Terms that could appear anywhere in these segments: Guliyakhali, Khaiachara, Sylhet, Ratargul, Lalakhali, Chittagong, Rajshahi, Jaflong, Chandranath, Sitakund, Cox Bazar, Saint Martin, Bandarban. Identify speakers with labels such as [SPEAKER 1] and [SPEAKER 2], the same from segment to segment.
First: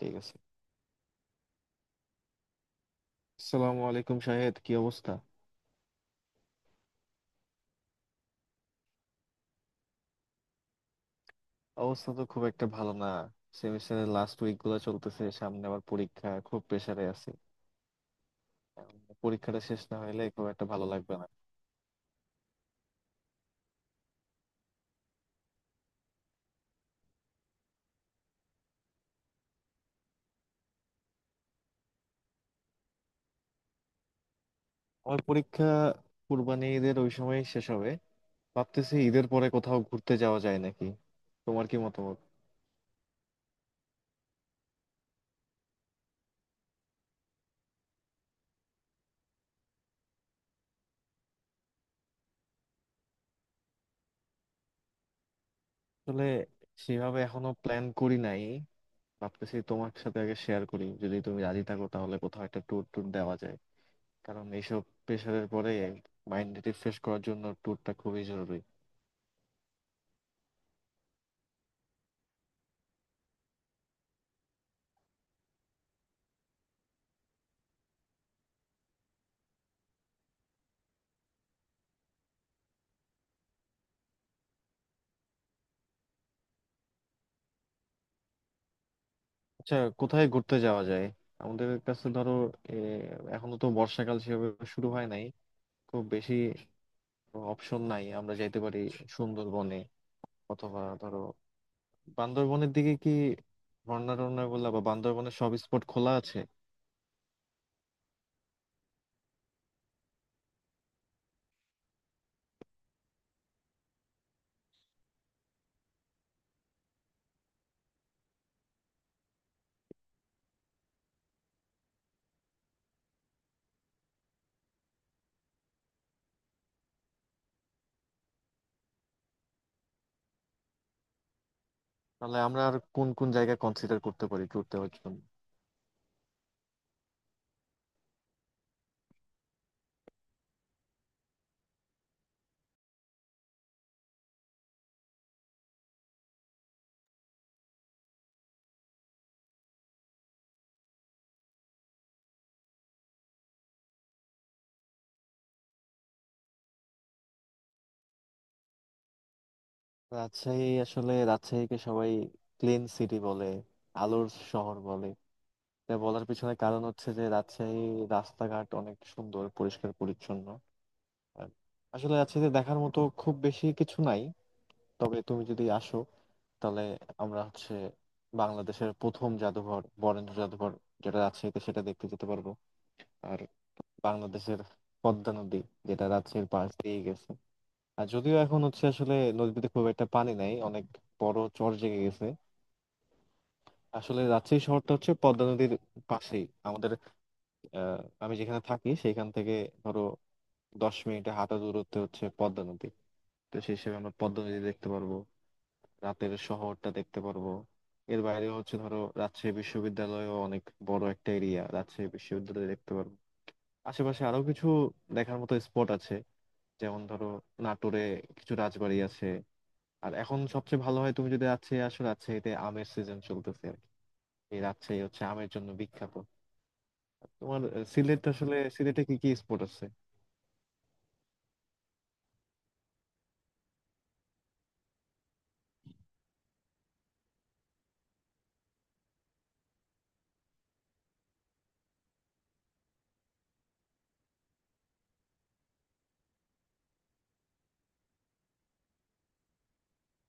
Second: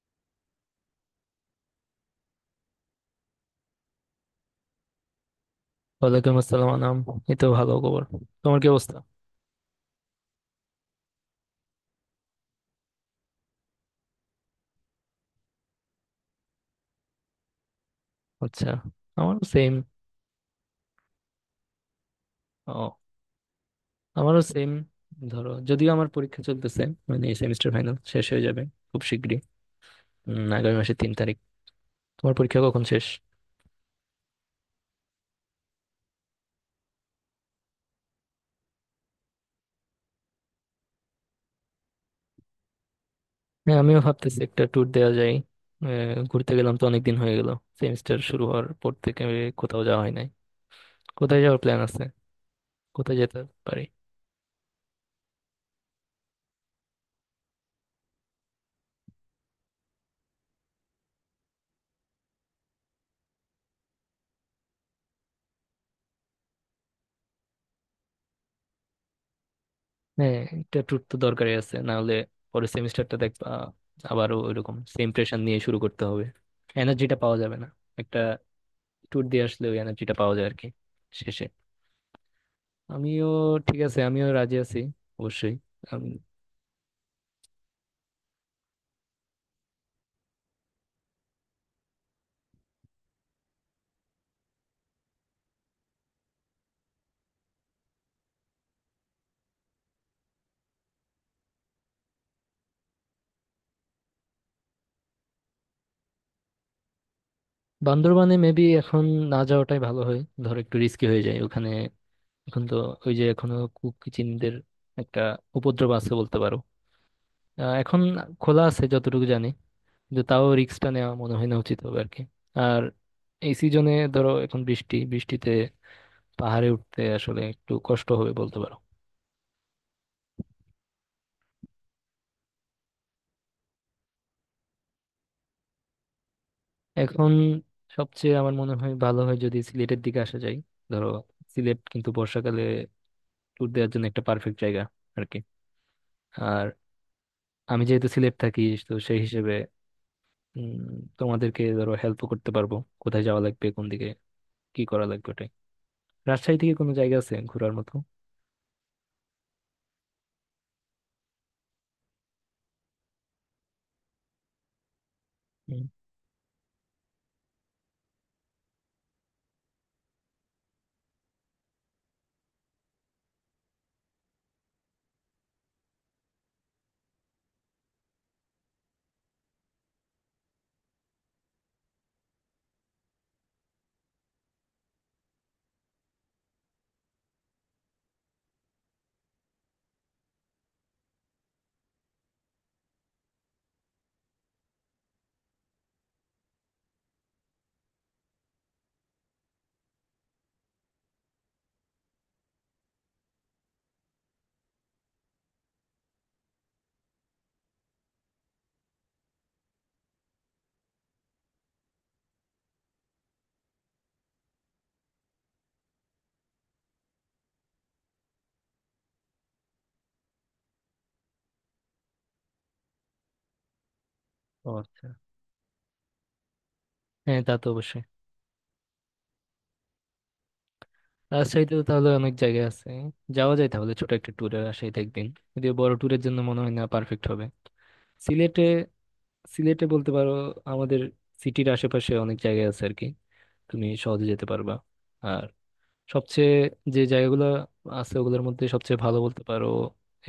[SPEAKER 1] ঠিক আছে। আসসালামু আলাইকুম, শাহেদ, কি অবস্থা?
[SPEAKER 2] ওয়ালাইকুম আসসালাম আনাম। এই তো ভালো খবর। তোমার কি অবস্থা?
[SPEAKER 1] অবস্থা তো খুব একটা ভালো না। সেমিস্টারের লাস্ট উইক গুলো চলতেছে, সামনে আবার পরীক্ষা, খুব প্রেসারে আছে।
[SPEAKER 2] আচ্ছা, আমারও
[SPEAKER 1] পরীক্ষাটা
[SPEAKER 2] সেম।
[SPEAKER 1] শেষ না হলে খুব একটা ভালো লাগবে না।
[SPEAKER 2] ও, আমারও সেম। ধরো যদিও আমার পরীক্ষা চলতেছে, মানে এই সেমিস্টার ফাইনাল শেষ হয়ে যাবে খুব শিগগিরই, আগামী মাসের 3 তারিখ। তোমার পরীক্ষা কখন শেষ?
[SPEAKER 1] আমার পরীক্ষা কুরবানি ঈদের ওই সময় শেষ হবে। ভাবতেছি ঈদের পরে কোথাও ঘুরতে যাওয়া যায় নাকি, তোমার কি মতামত?
[SPEAKER 2] হ্যাঁ, আমিও ভাবতেছি একটা ট্যুর দেওয়া যায়। ঘুরতে গেলাম তো অনেক দিন হয়ে গেল, সেমিস্টার শুরু হওয়ার পর থেকে কোথাও যাওয়া হয় নাই। কোথায় যাওয়ার প্ল্যান আছে? কোথায় যেতে পারি?
[SPEAKER 1] আসলে সেভাবে এখনো প্ল্যান করি নাই। ভাবতেছি তোমার সাথে আগে শেয়ার করি, যদি তুমি রাজি থাকো তাহলে কোথাও একটা ট্যুর ট্যুর দেওয়া যায়। কারণ এইসব প্রেশারের পরে মাইন্ড রিফ্রেশ করার জন্য ট্যুরটা খুবই জরুরি।
[SPEAKER 2] হ্যাঁ, এটা ট্যুর তো দরকারই আছে, না হলে পরের সেমিস্টারটা দেখবা আবারও ওইরকম সেম প্রেশার নিয়ে শুরু করতে হবে, এনার্জিটা পাওয়া যাবে না। একটা ট্যুর দিয়ে আসলে ওই এনার্জিটা পাওয়া যায় আর কি। শেষে আমিও, ঠিক আছে আমিও রাজি আছি, অবশ্যই। আমি
[SPEAKER 1] আচ্ছা, কোথায় ঘুরতে যাওয়া যায়? আমাদের কাছে ধরো এ, এখনো তো বর্ষাকাল সেভাবে শুরু হয় নাই, খুব বেশি অপশন নাই। আমরা যাইতে পারি সুন্দরবনে, অথবা ধরো বান্দরবনের দিকে। কি ঝর্ণা টর্ণা গুলা বা বান্দরবনের সব স্পট খোলা আছে?
[SPEAKER 2] বান্দরবানে মেবি এখন না যাওয়াটাই ভালো হয়, ধর একটু রিস্কি হয়ে যায় ওখানে এখন তো। ওই যে এখনো কুকি চিনদের একটা উপদ্রব আছে বলতে পারো। এখন খোলা আছে যতটুকু জানি, কিন্তু তাও রিস্কটা নেওয়া মনে হয় না উচিত হবে আর কি। আর এই সিজনে ধরো এখন বৃষ্টি বৃষ্টিতে পাহাড়ে উঠতে আসলে একটু কষ্ট হবে বলতে পারো।
[SPEAKER 1] তাহলে আমরা আর কোন কোন জায়গা কনসিডার করতে পারি ট্যুর দেওয়ার জন্য?
[SPEAKER 2] এখন সবচেয়ে আমার মনে হয় ভালো হয় যদি সিলেটের দিকে আসা যায়। ধরো সিলেট কিন্তু বর্ষাকালে ট্যুর দেওয়ার জন্য একটা পারফেক্ট জায়গা আর কি। আর আমি যেহেতু সিলেট থাকি, তো সেই হিসেবে উম, তোমাদেরকে ধরো হেল্প করতে পারবো কোথায় যাওয়া লাগবে, কোন দিকে কি করা লাগবে ওটাই। রাজশাহী থেকে কোনো জায়গা আছে ঘোরার মতো?
[SPEAKER 1] রাজশাহী, আসলে রাজশাহীকে সবাই ক্লিন সিটি বলে, আলোর শহর বলে।
[SPEAKER 2] হুম।
[SPEAKER 1] তা বলার পিছনে কারণ হচ্ছে যে রাজশাহী রাস্তাঘাট অনেক সুন্দর, পরিষ্কার পরিচ্ছন্ন। আর আসলে রাজশাহীতে দেখার মতো খুব বেশি কিছু নাই, তবে তুমি যদি আসো তাহলে আমরা হচ্ছে বাংলাদেশের প্রথম জাদুঘর, বরেন্দ্র জাদুঘর, যেটা রাজশাহীতে, সেটা দেখতে যেতে পারবো। আর বাংলাদেশের পদ্মা নদী, যেটা রাজশাহীর পাশ দিয়ে গেছে। আর যদিও এখন হচ্ছে আসলে নদীতে খুব একটা পানি নাই, অনেক বড় চর জেগে গেছে। আসলে রাজশাহী শহরটা হচ্ছে পদ্মা নদীর পাশেই। আমাদের আহ, আমি যেখানে থাকি সেখান থেকে ধরো 10 মিনিটে হাঁটা দূরত্বে হচ্ছে পদ্মা নদী। তো সেই হিসেবে আমরা পদ্মা নদী দেখতে পারবো, রাতের শহরটা দেখতে পারবো। এর বাইরে হচ্ছে ধরো রাজশাহী বিশ্ববিদ্যালয়ও অনেক বড় একটা এরিয়া, রাজশাহী বিশ্ববিদ্যালয় দেখতে পারবো। আশেপাশে আরো কিছু দেখার মতো স্পট আছে, যেমন ধরো নাটোরে কিছু রাজবাড়ি আছে। আর এখন সবচেয়ে ভালো হয় তুমি যদি রাজশাহী আসো, রাজশাহীতে আমের সিজন চলতেছে আর কি। এই
[SPEAKER 2] ও
[SPEAKER 1] রাজশাহী
[SPEAKER 2] আচ্ছা,
[SPEAKER 1] হচ্ছে আমের জন্য বিখ্যাত।
[SPEAKER 2] হ্যাঁ তা
[SPEAKER 1] তোমার
[SPEAKER 2] তো অবশ্যই।
[SPEAKER 1] সিলেট, আসলে সিলেটে কি কি স্পট আছে?
[SPEAKER 2] রাজশাহীতে তো তাহলে অনেক জায়গা আছে, যাওয়া যায় তাহলে ছোট একটা ট্যুরে রাজশাহীতে একদিন, যদিও বড় ট্যুরের জন্য মনে হয় না পারফেক্ট হবে। সিলেটে সিলেটে বলতে পারো আমাদের সিটির আশেপাশে অনেক জায়গা আছে আর কি, তুমি সহজে যেতে পারবা। আর সবচেয়ে যে জায়গাগুলো আছে ওগুলোর মধ্যে সবচেয়ে ভালো বলতে পারো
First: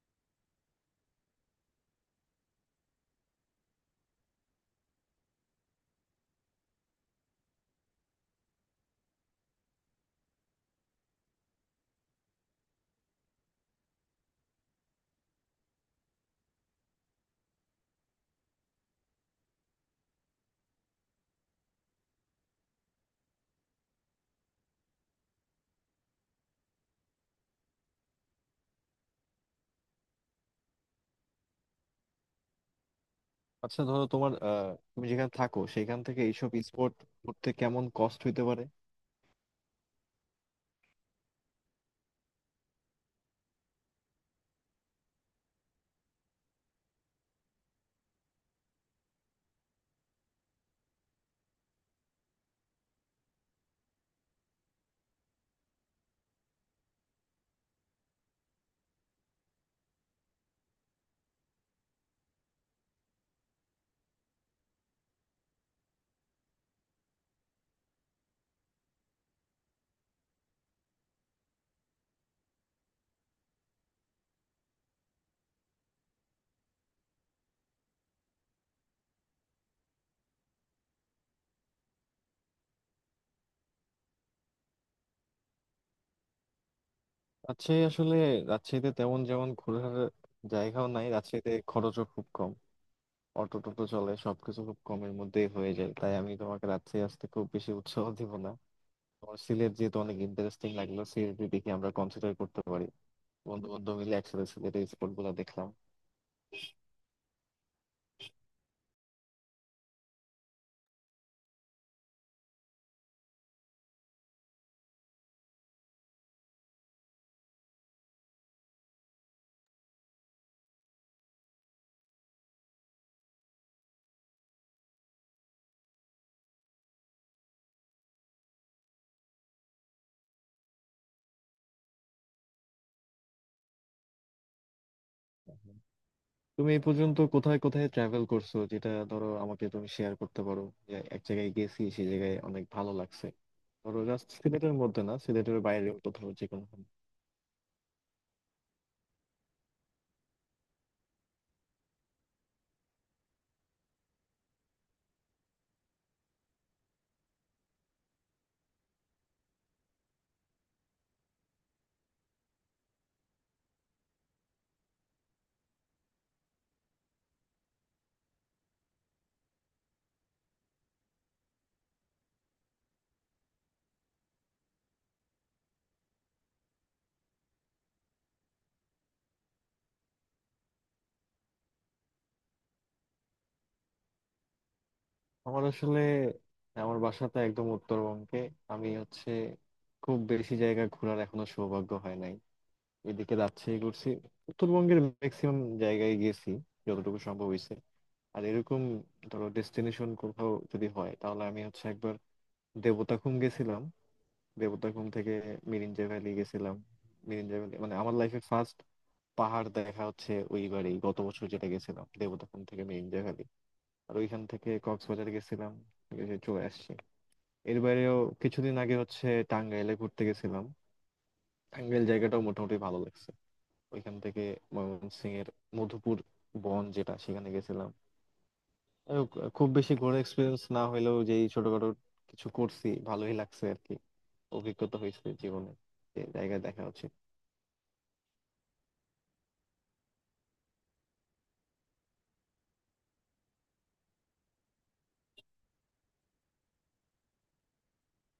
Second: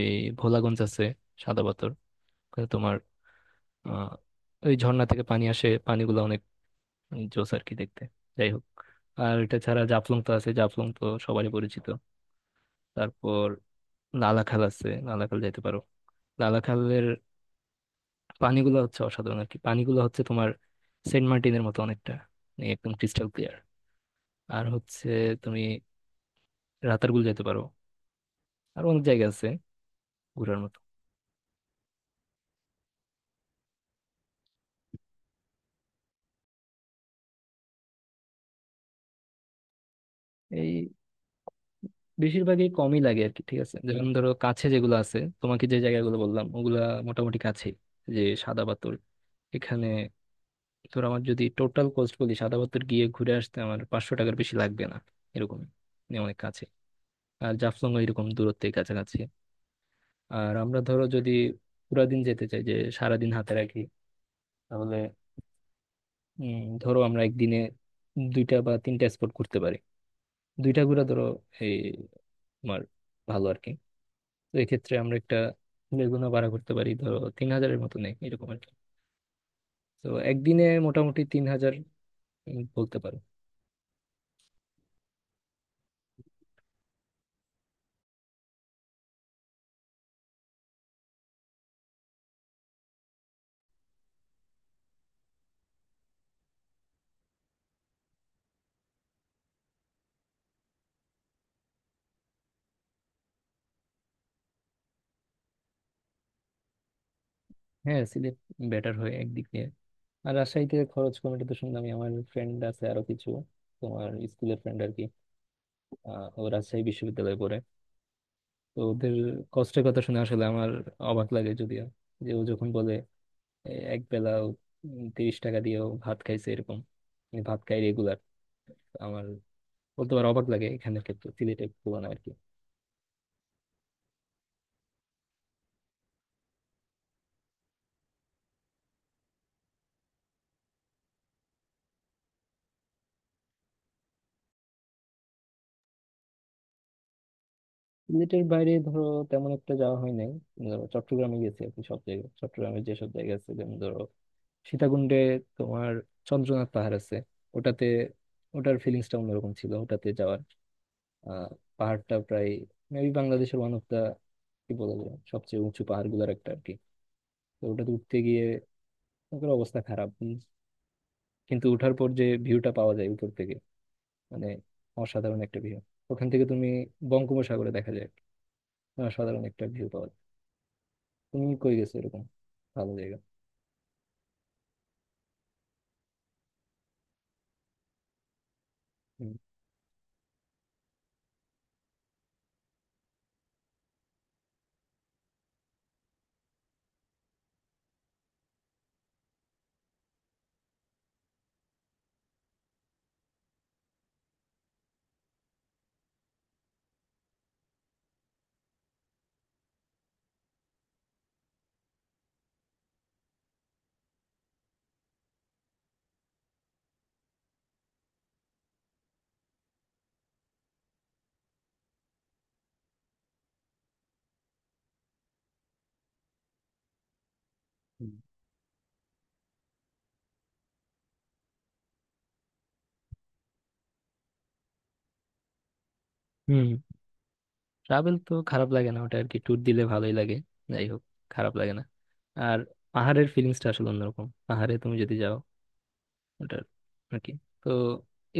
[SPEAKER 2] এই ভোলাগঞ্জ আছে, সাদা পাথর। ওখানে তোমার আহ ওই ঝর্ণা থেকে পানি আসে, পানিগুলো অনেক জোস আর কি দেখতে। যাই হোক, আর এটা ছাড়া জাফলং তো আছে, জাফলং তো সবারই পরিচিত। তারপর লালাখাল আছে, লালাখাল যাইতে পারো। লালাখালের পানিগুলো হচ্ছে অসাধারণ আর কি, পানিগুলো হচ্ছে তোমার সেন্ট মার্টিনের মতো অনেকটা, মানে একদম ক্রিস্টাল ক্লিয়ার। আর হচ্ছে তুমি রাতারগুল যেতে পারো, আর অনেক জায়গা আছে ঘোরার মতো।
[SPEAKER 1] আচ্ছা ধরো তোমার তুমি যেখানে থাকো সেখান থেকে এইসব স্পোর্ট করতে কেমন কস্ট হইতে পারে?
[SPEAKER 2] এই বেশিরভাগই কমই লাগে আর কি, ঠিক আছে। যেমন ধরো কাছে যেগুলো আছে, তোমাকে যে জায়গাগুলো বললাম ওগুলা মোটামুটি কাছে। যে সাদা পাথর এখানে, ধর আমার যদি টোটাল কস্ট বলি সাদা পাথর গিয়ে ঘুরে আসতে আমার 500 টাকার বেশি লাগবে না এরকম, মানে অনেক কাছে। আর জাফলং এরকম দূরত্বে কাছাকাছি। আর আমরা ধরো যদি পুরা দিন যেতে চাই, যে সারাদিন হাতে রাখি, তাহলে ধরো আমরা একদিনে দুইটা বা তিনটা স্পট ঘুরতে পারি। দুইটা ঘুরা ধরো এই তোমার ভালো আর কি। তো এক্ষেত্রে আমরা একটা লেগুনা ভাড়া করতে পারি, ধরো 3,000-এর মতো নেই এরকম আর কি। তো একদিনে মোটামুটি 3,000, বলতে পারো।
[SPEAKER 1] রাজশাহী, আসলে রাজশাহীতে তেমন যেমন ঘোরার জায়গাও নাই, রাজশাহীতে খরচও খুব কম, অটো টোটো চলে, সবকিছু খুব কমের মধ্যেই হয়ে যায়। তাই আমি তোমাকে রাজশাহী আসতে খুব বেশি উৎসাহ দিব না। তোমার সিলেট যেহেতু অনেক ইন্টারেস্টিং লাগলো, সিলেট দেখি আমরা কনসিডার করতে পারি। বন্ধু বন্ধু মিলে একসাথে সিলেটের স্পোর্ট গুলো দেখলাম।
[SPEAKER 2] হ্যাঁ সিলেট বেটার হয় একদিক দিয়ে। আর রাজশাহীতে খরচ কমিটি তো শুনলাম, আমার ফ্রেন্ড আছে আরো কিছু, তোমার স্কুলের ফ্রেন্ড আর কি। ও রাজশাহী বিশ্ববিদ্যালয়ে পড়ে, তো ওদের কষ্টের কথা শুনে আসলে আমার অবাক লাগে যদিও। যে ও যখন বলে এক বেলা 30 টাকা দিয়েও ভাত খাইছে এরকম, মানে ভাত খাই রেগুলার, আমার বলতে পারো অবাক লাগে এখানের ক্ষেত্রে সিলেটের তুলনায় আর কি।
[SPEAKER 1] তুমি এই পর্যন্ত কোথায় কোথায় ট্রাভেল করছো, যেটা ধরো আমাকে তুমি শেয়ার করতে পারো, যে এক জায়গায় গেছি সেই জায়গায় অনেক ভালো লাগছে, ধরো জাস্ট সিলেটের মধ্যে না, সিলেটের বাইরে কোথাও যে কোনো।
[SPEAKER 2] সিলেটের বাইরে ধরো তেমন একটা যাওয়া হয় নাই। ধরো চট্টগ্রামে গেছি আর কি, সব জায়গায় চট্টগ্রামের যেসব জায়গা আছে, যেমন ধরো সীতাকুণ্ডে তোমার চন্দ্রনাথ পাহাড় আছে, ওটাতে ওটার ফিলিংসটা অন্যরকম ছিল ওটাতে যাওয়ার। আহ পাহাড়টা প্রায় মেবি বাংলাদেশের ওয়ান অফ দা, কি বলা যায়, সবচেয়ে উঁচু পাহাড়গুলোর একটা আর কি। তো ওটাতে উঠতে গিয়ে ওটার অবস্থা খারাপ, কিন্তু উঠার পর যে ভিউটা পাওয়া যায় উপর থেকে, মানে অসাধারণ একটা ভিউ। ওখান থেকে তুমি বঙ্গোপসাগরে দেখা যায়, অসাধারণ একটা ভিউ পাওয়া যায়। তুমি কই গেছো এরকম ভালো জায়গা?
[SPEAKER 1] আমার আসলে আমার বাসাটা একদম উত্তরবঙ্গে, আমি হচ্ছে
[SPEAKER 2] হুম।
[SPEAKER 1] খুব বেশি জায়গা ঘোরার এখনো সৌভাগ্য হয় নাই। এদিকে রাজশাহী ঘুরছি, উত্তরবঙ্গের ম্যাক্সিমাম জায়গায় গেছি যতটুকু সম্ভব হয়েছে। আর এরকম ধরো ডেস্টিনেশন কোথাও যদি হয় তাহলে আমি হচ্ছে একবার দেবতাখুম গেছিলাম, দেবোত্তর থেকে মিরিঞ্জা ভ্যালি গেছিলাম। মিরিঞ্জা ভ্যালি মানে আমার লাইফে ফার্স্ট পাহাড় দেখা হচ্ছে ওইবারই, গত বছর, যেটা গেছিলাম দেবোত্তর থেকে মিরিঞ্জা ভ্যালি। আর ওইখান থেকে কক্সবাজার গেছিলাম, এসে চলে আসছি। এর বাইরেও কিছুদিন আগে হচ্ছে টাঙ্গাইলে ঘুরতে গেছিলাম, টাঙ্গাইল জায়গাটাও মোটামুটি ভালো লাগছে। ওইখান থেকে ময়মনসিং এর মধুপুর বন, যেটা সেখানে গেছিলাম।
[SPEAKER 2] হুম।
[SPEAKER 1] আহ, খুব বেশি ঘোরার এক্সপিরিয়েন্স না হলেও যেই ছোটখাটো কিছু করছি ভালোই লাগছে আর কি, অভিজ্ঞতা হয়েছে জীবনে, যে জায়গায়
[SPEAKER 2] হুম,
[SPEAKER 1] দেখা হচ্ছে।
[SPEAKER 2] ট্রাভেল তো খারাপ লাগে না ওটা আর কি, ট্যুর দিলে ভালোই লাগে। যাই হোক, খারাপ লাগে না। আর পাহাড়ের ফিলিংসটা আসলে অন্যরকম, পাহাড়ে তুমি যদি যাও ওটার আর কি। তো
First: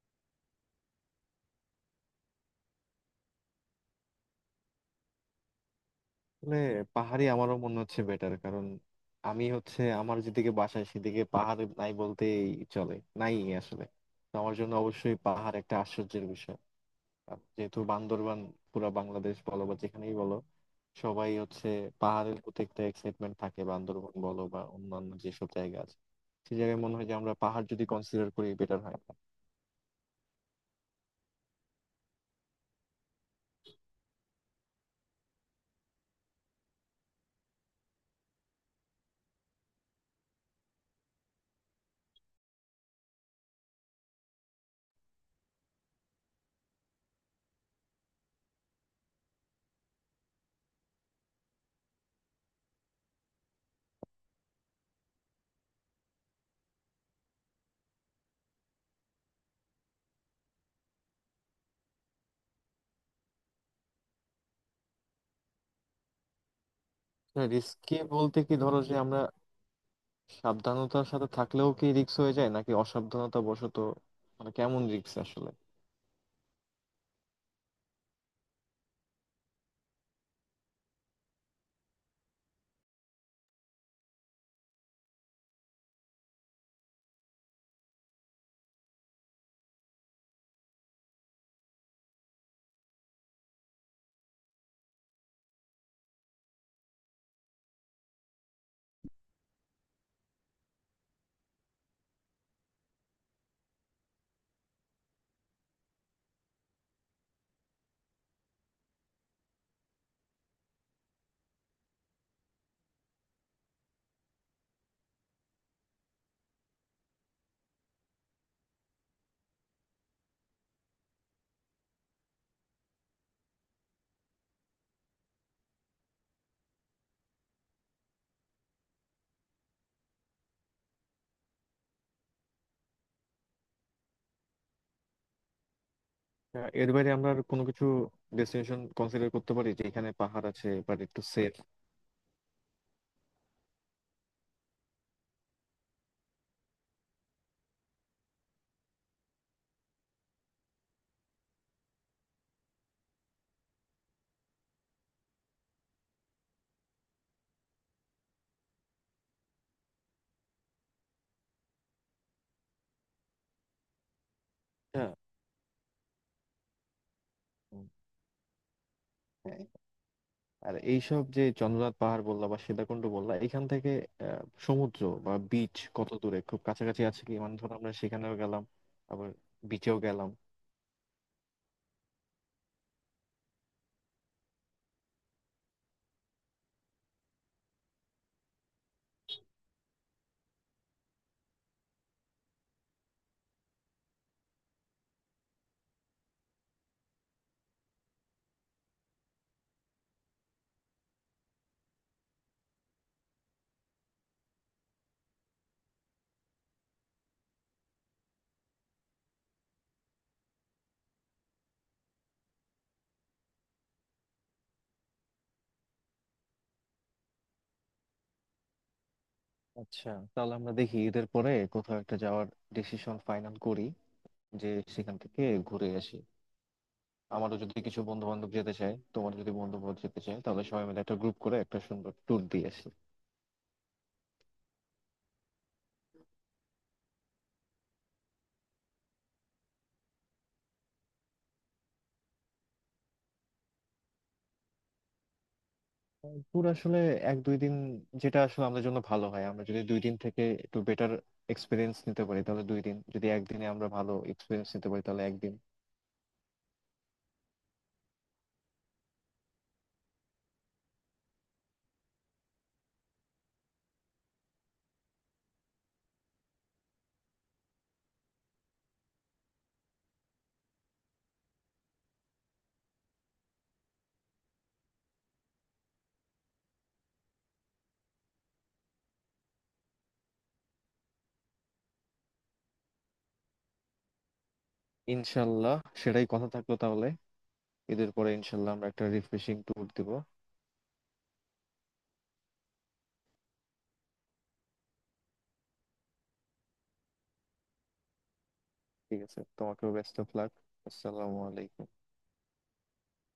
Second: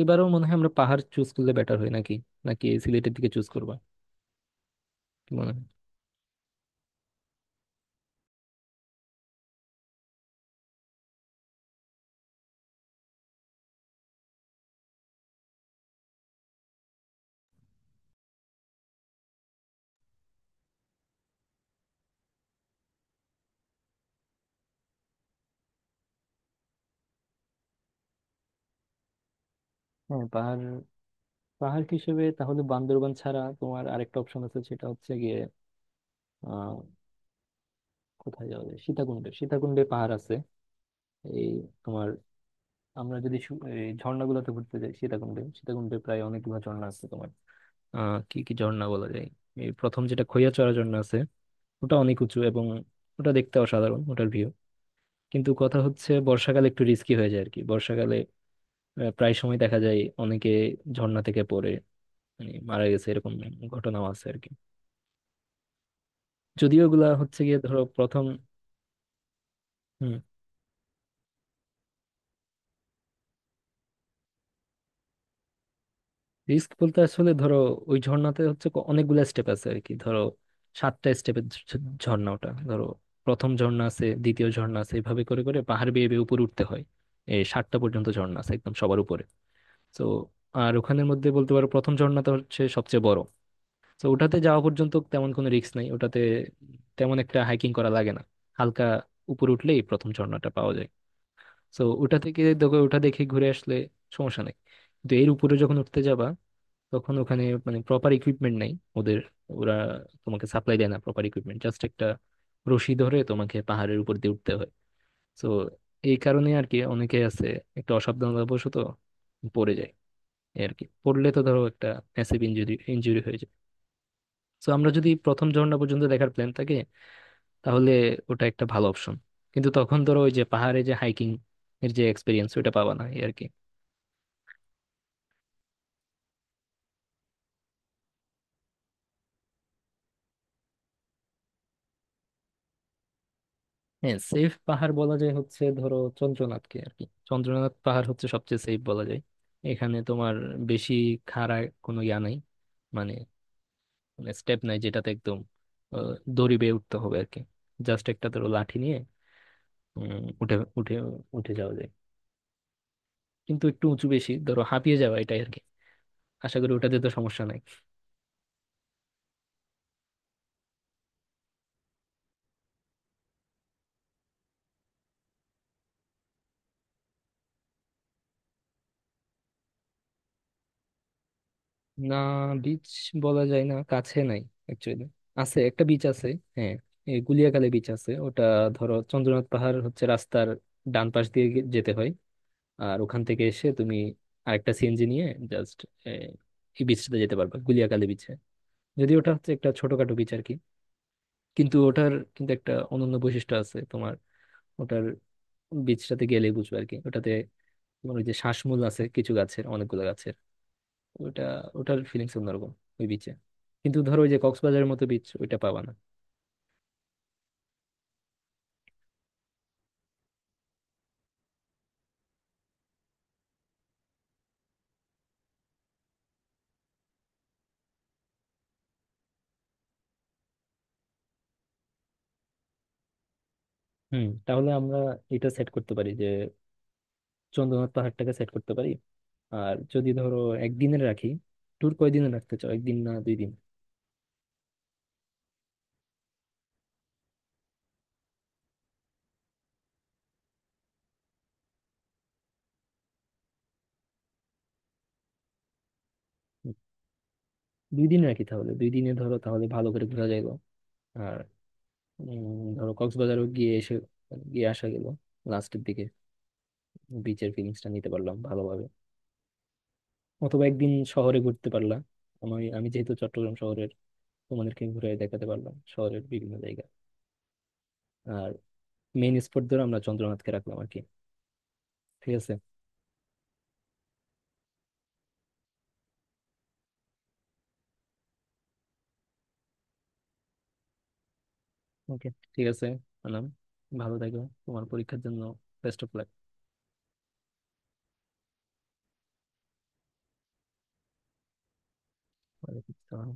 [SPEAKER 2] এবারও মনে হয় আমরা পাহাড় চুজ করলে বেটার হয় নাকি, নাকি সিলেটের দিকে চুজ করবা, কি মনে হয়?
[SPEAKER 1] আসলে পাহাড়ি আমারও মনে হচ্ছে বেটার, কারণ আমি হচ্ছে আমার যেদিকে বাসায় সেদিকে পাহাড় নাই বলতেই চলে, নাই আসলে। তো আমার জন্য অবশ্যই পাহাড় একটা আশ্চর্যের বিষয়। আর যেহেতু বান্দরবান, পুরা বাংলাদেশ বলো বা যেখানেই বলো, সবাই হচ্ছে পাহাড়ের প্রতি একটা এক্সাইটমেন্ট থাকে, বান্দরবান বলো বা অন্যান্য যেসব জায়গা আছে, সেই জায়গায় মনে হয় যে আমরা পাহাড় যদি কনসিডার করি বেটার হয়।
[SPEAKER 2] হ্যাঁ, পাহাড় পাহাড় হিসেবে তাহলে বান্দরবান ছাড়া তোমার আরেকটা অপশন আছে, সেটা হচ্ছে গিয়ে আহ কোথায় যাওয়া যায়, সীতাকুণ্ডে। সীতাকুণ্ডে পাহাড় আছে এই তোমার। আমরা যদি এই ঝর্ণাগুলোতে ঘুরতে যাই সীতাকুণ্ডে, সীতাকুণ্ডে প্রায় অনেকগুলো ঝর্ণা আছে তোমার। কি কি ঝর্ণা বলা যায়, এই প্রথম যেটা খৈয়াচড়া ঝর্ণা আছে, ওটা অনেক উঁচু এবং ওটা দেখতে অসাধারণ ওটার ভিউ। কিন্তু কথা হচ্ছে বর্ষাকালে একটু রিস্কি হয়ে যায় আর কি। বর্ষাকালে প্রায় সময় দেখা যায় অনেকে ঝর্ণা থেকে পড়ে, মানে মারা গেছে এরকম ঘটনাও আছে আর কি। যদিও এগুলা হচ্ছে গিয়ে ধরো
[SPEAKER 1] রিস্কি
[SPEAKER 2] প্রথম।
[SPEAKER 1] বলতে কি, ধরো যে আমরা
[SPEAKER 2] হুম।
[SPEAKER 1] সাবধানতার সাথে থাকলেও কি রিস্ক হয়ে যায় নাকি অসাবধানতা বশত? মানে কেমন রিস্ক আসলে?
[SPEAKER 2] রিস্ক বলতে আসলে ধরো ওই ঝর্ণাতে হচ্ছে অনেকগুলা স্টেপ আছে আর কি। ধরো সাতটা স্টেপের ঝর্ণা ওটা, ধরো প্রথম ঝর্ণা আছে, দ্বিতীয় ঝর্ণা আছে, এভাবে করে করে পাহাড় বেয়ে বেয়ে উপরে উঠতে হয় এই সাতটা পর্যন্ত। ঝর্ণা আছে একদম সবার উপরে তো। আর ওখানের মধ্যে বলতে পারো প্রথম ঝর্ণাটা হচ্ছে সবচেয়ে বড়। তো ওটাতে যাওয়া পর্যন্ত তেমন কোনো রিস্ক নাই, ওটাতে তেমন একটা হাইকিং করা লাগে না, হালকা উপরে উঠলেই প্রথম ঝর্ণাটা পাওয়া যায়। তো ওটা থেকে দেখো, ওটা দেখে ঘুরে আসলে সমস্যা নেই। কিন্তু এর উপরে যখন উঠতে যাবা তখন ওখানে মানে প্রপার ইকুইপমেন্ট নাই ওদের। ওরা তোমাকে সাপ্লাই দেয় না প্রপার ইকুইপমেন্ট, জাস্ট একটা রশি ধরে তোমাকে পাহাড়ের উপর দিয়ে উঠতে হয়। তো এই কারণে আর কি অনেকে আছে একটা অসাবধানতাবশত পড়ে যায় এই আর কি। পড়লে তো ধরো একটা ম্যাসিভ ইঞ্জুরি ইঞ্জুরি হয়ে যায়। তো আমরা যদি প্রথম ঝর্ণা পর্যন্ত দেখার প্ল্যান থাকে, তাহলে ওটা একটা ভালো অপশন। কিন্তু তখন ধরো ওই যে পাহাড়ে যে হাইকিং এর যে এক্সপিরিয়েন্স ওটা পাবা না এই আর কি।
[SPEAKER 1] এর বাইরে আমরা আর কোনো কিছু ডেস্টিনেশন কনসিডার করতে পারি যে এখানে পাহাড় আছে বাট একটু সেফ?
[SPEAKER 2] হ্যাঁ, সেফ পাহাড় বলা যায় হচ্ছে ধরো চন্দ্রনাথকে আর কি। চন্দ্রনাথ পাহাড় হচ্ছে সবচেয়ে সেফ বলা যায়। এখানে তোমার বেশি খাড়া কোনো ইয়া নাই, মানে স্টেপ নাই যেটাতে একদম আহ, দড়ি বেয়ে উঠতে হবে আর কি। জাস্ট একটা ধরো লাঠি নিয়ে উঠে উঠে উঠে যাওয়া যায়। কিন্তু একটু উঁচু বেশি, ধরো হাঁপিয়ে
[SPEAKER 1] হ্যাঁ।
[SPEAKER 2] যাওয়া এটাই আর কি। আশা করি ওটাতে তো সমস্যা নাই।
[SPEAKER 1] হুম, হ্যাঁ। আর এইসব যে চন্দ্রনাথ পাহাড় বললা বা সীতাকুণ্ড বললা, এখান থেকে আহ, সমুদ্র বা বিচ কত দূরে? খুব কাছাকাছি আছে কি? মানে ধরো আমরা সেখানেও গেলাম, আবার বিচেও গেলাম।
[SPEAKER 2] না, বিচ বলা যায় না, কাছে নাই। অ্যাকচুয়ালি আছে, একটা বিচ আছে। হ্যাঁ, এই গুলিয়াখালী বিচ আছে ওটা। ধরো চন্দ্রনাথ পাহাড় হচ্ছে রাস্তার ডান পাশ দিয়ে যেতে হয়। আর ওখান থেকে এসে তুমি আরেকটা সিএনজি নিয়ে জাস্ট এই বিচটাতে যেতে পারবে, গুলিয়াখালী বিচে। যদি ওটা হচ্ছে একটা ছোটখাটো বিচ আর কি, কিন্তু ওটার কিন্তু একটা অনন্য বৈশিষ্ট্য আছে তোমার। ওটার বিচটাতে গেলেই বুঝবে আর কি। ওটাতে তোমার ওই যে শ্বাসমূল আছে কিছু গাছের, অনেকগুলো গাছের, ওটা, ওটার ফিলিংস অন্যরকম ওই বিচে। কিন্তু ধরো ওই যে কক্সবাজারের মতো বিচ ওইটা পাবা না।
[SPEAKER 1] আচ্ছা, তাহলে আমরা দেখি ঈদের পরে কোথাও একটা যাওয়ার ডিসিশন ফাইনাল করি, যে সেখান থেকে ঘুরে আসি। আমারও যদি কিছু বন্ধু বান্ধব যেতে চায়, তোমার যদি বন্ধু বান্ধব যেতে চায়, তাহলে সবাই মিলে একটা গ্রুপ করে একটা সুন্দর ট্যুর দিয়ে আসি।
[SPEAKER 2] হুম, তাহলে আমরা এটা সেট করতে পারি যে চন্দ্রনাথ পাহাড়টাকে সেট করতে পারি। আর যদি ধরো একদিনের রাখি, ট্যুর কয়দিনে রাখতে চাও, একদিন না 2 দিন?
[SPEAKER 1] ট্যুর আসলে এক দুই দিন, যেটা আসলে আমাদের জন্য ভালো হয়। আমরা যদি 2 দিন থেকে একটু বেটার এক্সপিরিয়েন্স নিতে পারি তাহলে 2 দিন, যদি একদিনে আমরা ভালো এক্সপিরিয়েন্স নিতে পারি তাহলে একদিন।
[SPEAKER 2] হুম, 2 দিন রাখি তাহলে, 2 দিনে ধরো তাহলে ভালো করে ঘোরা যাইল। আর ধরো কক্সবাজারও গিয়ে এসে, গিয়ে আসা গেল লাস্টের দিকে, বিচের ফিলিংসটা নিতে পারলাম ভালোভাবে। অথবা একদিন শহরে ঘুরতে পারলাম, আমি আমি যেহেতু চট্টগ্রাম শহরের, তোমাদেরকে ঘুরে দেখাতে পারলাম শহরের বিভিন্ন জায়গা। আর মেইন স্পট ধরে আমরা চন্দ্রনাথকে রাখলাম আর কি। ঠিক আছে।
[SPEAKER 1] ইনশাল্লাহ, সেটাই কথা থাকলো তাহলে। ঈদের পরে ইনশাল্লাহ আমরা একটা রিফ্রেশিং ট্যুর দিব।
[SPEAKER 2] ওকে, ঠিক আছে আনাম, ভালো থাকো। তোমার পরীক্ষার জন্য বেস্ট অফ
[SPEAKER 1] ঠিক আছে, তোমাকেও বেস্ট অফ লাক। আসসালামু আলাইকুম।
[SPEAKER 2] লাক।